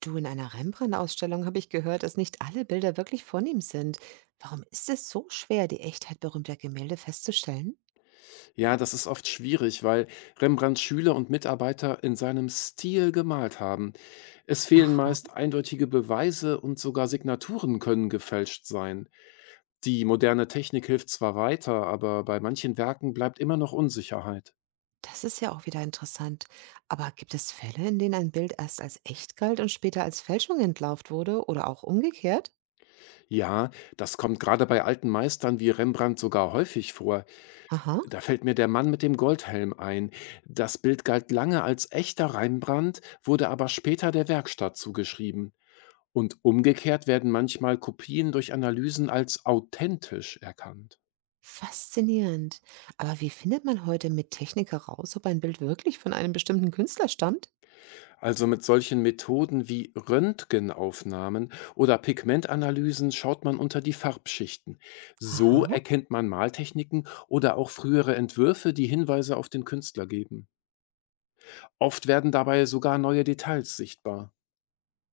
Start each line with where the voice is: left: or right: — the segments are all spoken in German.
right: Du, in einer Rembrandt-Ausstellung habe ich gehört, dass nicht alle Bilder wirklich von ihm sind. Warum ist es so schwer, die Echtheit berühmter Gemälde festzustellen?
left: Ja, das ist oft schwierig, weil Rembrandts Schüler und Mitarbeiter in seinem Stil gemalt haben. Es fehlen
right: Aha,
left: meist eindeutige Beweise und sogar Signaturen können gefälscht sein. Die moderne Technik hilft zwar weiter, aber bei manchen Werken bleibt immer noch Unsicherheit.
right: das ist ja auch wieder interessant. Aber gibt es Fälle, in denen ein Bild erst als echt galt und später als Fälschung entlarvt wurde oder auch umgekehrt?
left: Ja, das kommt gerade bei alten Meistern wie Rembrandt sogar häufig vor.
right: Aha,
left: Da fällt mir der Mann mit dem Goldhelm ein. Das Bild galt lange als echter Rembrandt, wurde aber später der Werkstatt zugeschrieben. Und umgekehrt werden manchmal Kopien durch Analysen als authentisch erkannt.
right: faszinierend. Aber wie findet man heute mit Technik heraus, ob ein Bild wirklich von einem bestimmten Künstler stammt?
left: Also mit solchen Methoden wie Röntgenaufnahmen oder Pigmentanalysen schaut man unter die Farbschichten. So
right: Aha.
left: erkennt man Maltechniken oder auch frühere Entwürfe, die Hinweise auf den Künstler geben. Oft werden dabei sogar neue Details sichtbar.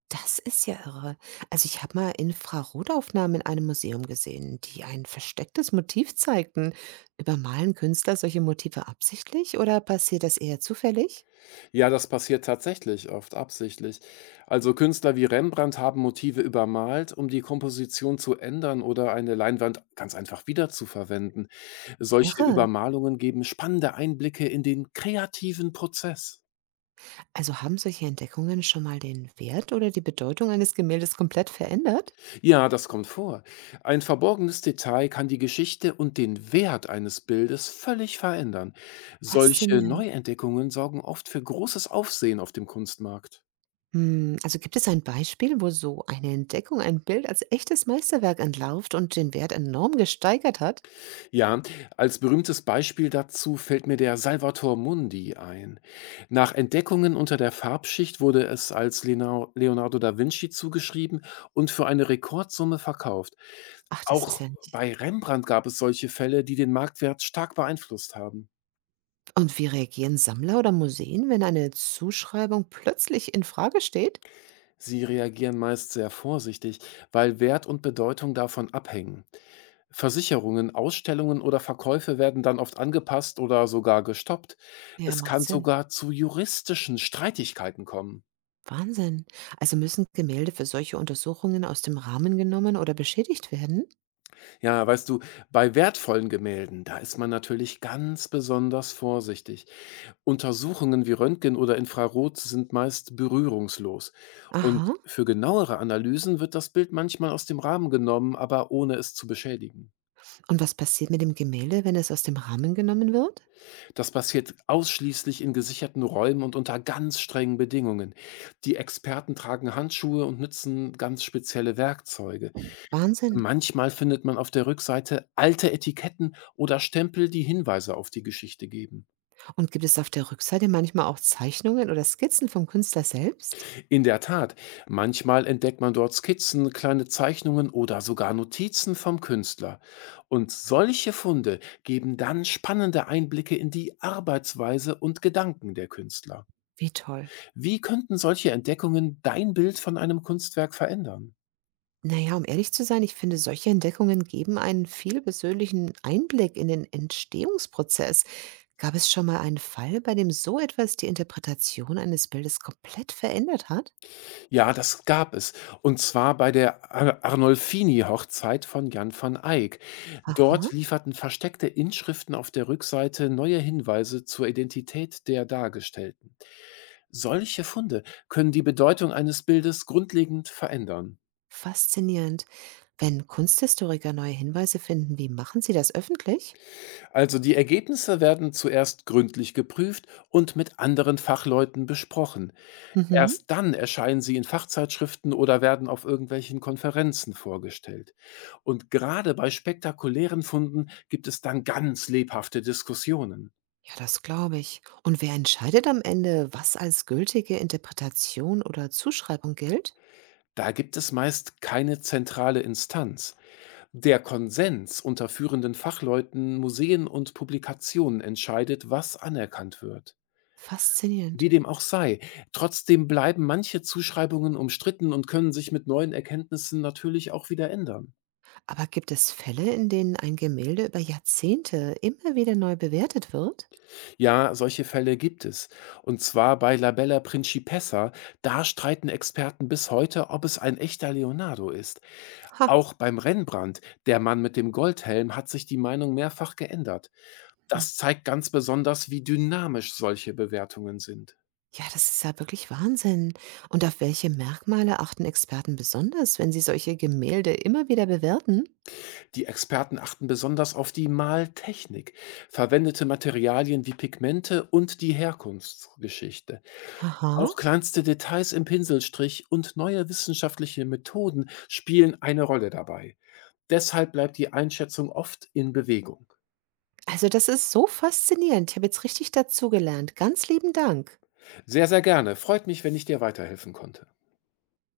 right: Das ist ja irre. Also ich habe mal Infrarotaufnahmen in einem Museum gesehen, die ein verstecktes Motiv zeigten. Übermalen Künstler solche Motive absichtlich oder passiert das eher zufällig?
left: Ja, das passiert tatsächlich oft absichtlich. Also Künstler wie Rembrandt haben Motive übermalt, um die Komposition zu ändern oder eine Leinwand ganz einfach wiederzuverwenden. Solche
right: Irre.
left: Übermalungen geben spannende Einblicke in den kreativen Prozess.
right: Also haben solche Entdeckungen schon mal den Wert oder die Bedeutung eines Gemäldes komplett verändert?
left: Ja, das kommt vor. Ein verborgenes Detail kann die Geschichte und den Wert eines Bildes völlig verändern. Solche
right: Faszinierend.
left: Neuentdeckungen sorgen oft für großes Aufsehen auf dem Kunstmarkt.
right: Also gibt es ein Beispiel, wo so eine Entdeckung ein Bild als echtes Meisterwerk entlarvt und den Wert enorm gesteigert hat?
left: Ja, als berühmtes Beispiel dazu fällt mir der Salvator Mundi ein. Nach Entdeckungen unter der Farbschicht wurde es als Leonardo da Vinci zugeschrieben und für eine Rekordsumme verkauft.
right: Ach, das ist ja.
left: Auch bei Rembrandt gab es solche Fälle, die den Marktwert stark beeinflusst haben.
right: Und wie reagieren Sammler oder Museen, wenn eine Zuschreibung plötzlich in Frage steht?
left: Sie reagieren meist sehr vorsichtig, weil Wert und Bedeutung davon abhängen. Versicherungen, Ausstellungen oder Verkäufe werden dann oft angepasst oder sogar gestoppt.
right: Ja,
left: Es
right: macht
left: kann
right: Sinn.
left: sogar zu juristischen Streitigkeiten kommen.
right: Wahnsinn. Also müssen Gemälde für solche Untersuchungen aus dem Rahmen genommen oder beschädigt werden?
left: Ja, weißt du, bei wertvollen Gemälden, da ist man natürlich ganz besonders vorsichtig. Untersuchungen wie Röntgen oder Infrarot sind meist berührungslos. Und
right: Aha.
left: für genauere Analysen wird das Bild manchmal aus dem Rahmen genommen, aber ohne es zu beschädigen.
right: Und was passiert mit dem Gemälde, wenn es aus dem Rahmen genommen wird?
left: Das passiert ausschließlich in gesicherten Räumen und unter ganz strengen Bedingungen. Die Experten tragen Handschuhe und nutzen ganz spezielle Werkzeuge.
right: Wahnsinn.
left: Manchmal findet man auf der Rückseite alte Etiketten oder Stempel, die Hinweise auf die Geschichte geben.
right: Und gibt es auf der Rückseite manchmal auch Zeichnungen oder Skizzen vom Künstler selbst?
left: In der Tat, manchmal entdeckt man dort Skizzen, kleine Zeichnungen oder sogar Notizen vom Künstler. Und solche Funde geben dann spannende Einblicke in die Arbeitsweise und Gedanken der Künstler.
right: Wie toll.
left: Wie könnten solche Entdeckungen dein Bild von einem Kunstwerk verändern?
right: Naja, um ehrlich zu sein, ich finde, solche Entdeckungen geben einen viel persönlichen Einblick in den Entstehungsprozess. Gab es schon mal einen Fall, bei dem so etwas die Interpretation eines Bildes komplett verändert hat?
left: Ja, das gab es. Und zwar bei der Ar Arnolfini-Hochzeit von Jan van Eyck. Dort
right: Aha,
left: lieferten versteckte Inschriften auf der Rückseite neue Hinweise zur Identität der Dargestellten. Solche Funde können die Bedeutung eines Bildes grundlegend verändern.
right: faszinierend. Wenn Kunsthistoriker neue Hinweise finden, wie machen sie das öffentlich?
left: Also die Ergebnisse werden zuerst gründlich geprüft und mit anderen Fachleuten besprochen.
right: Mhm.
left: Erst dann erscheinen sie in Fachzeitschriften oder werden auf irgendwelchen Konferenzen vorgestellt. Und gerade bei spektakulären Funden gibt es dann ganz lebhafte Diskussionen.
right: Ja, das glaube ich. Und wer entscheidet am Ende, was als gültige Interpretation oder Zuschreibung gilt?
left: Da gibt es meist keine zentrale Instanz. Der Konsens unter führenden Fachleuten, Museen und Publikationen entscheidet, was anerkannt wird. Wie
right: Faszinierend.
left: dem auch sei, trotzdem bleiben manche Zuschreibungen umstritten und können sich mit neuen Erkenntnissen natürlich auch wieder ändern.
right: Aber gibt es Fälle, in denen ein Gemälde über Jahrzehnte immer wieder neu bewertet wird?
left: Ja, solche Fälle gibt es. Und zwar bei Labella principessa. Da streiten Experten bis heute, ob es ein echter Leonardo ist.
right: Ha.
left: Auch beim Rembrandt, der Mann mit dem Goldhelm, hat sich die Meinung mehrfach geändert. Das zeigt ganz besonders, wie dynamisch solche Bewertungen sind.
right: Ja, das ist ja wirklich Wahnsinn. Und auf welche Merkmale achten Experten besonders, wenn sie solche Gemälde immer wieder bewerten?
left: Die Experten achten besonders auf die Maltechnik, verwendete Materialien wie Pigmente und die Herkunftsgeschichte.
right: Aha.
left: Auch kleinste Details im Pinselstrich und neue wissenschaftliche Methoden spielen eine Rolle dabei. Deshalb bleibt die Einschätzung oft in Bewegung.
right: Also das ist so faszinierend. Ich habe jetzt richtig dazugelernt. Ganz lieben Dank.
left: Sehr, sehr gerne. Freut mich, wenn ich dir weiterhelfen konnte.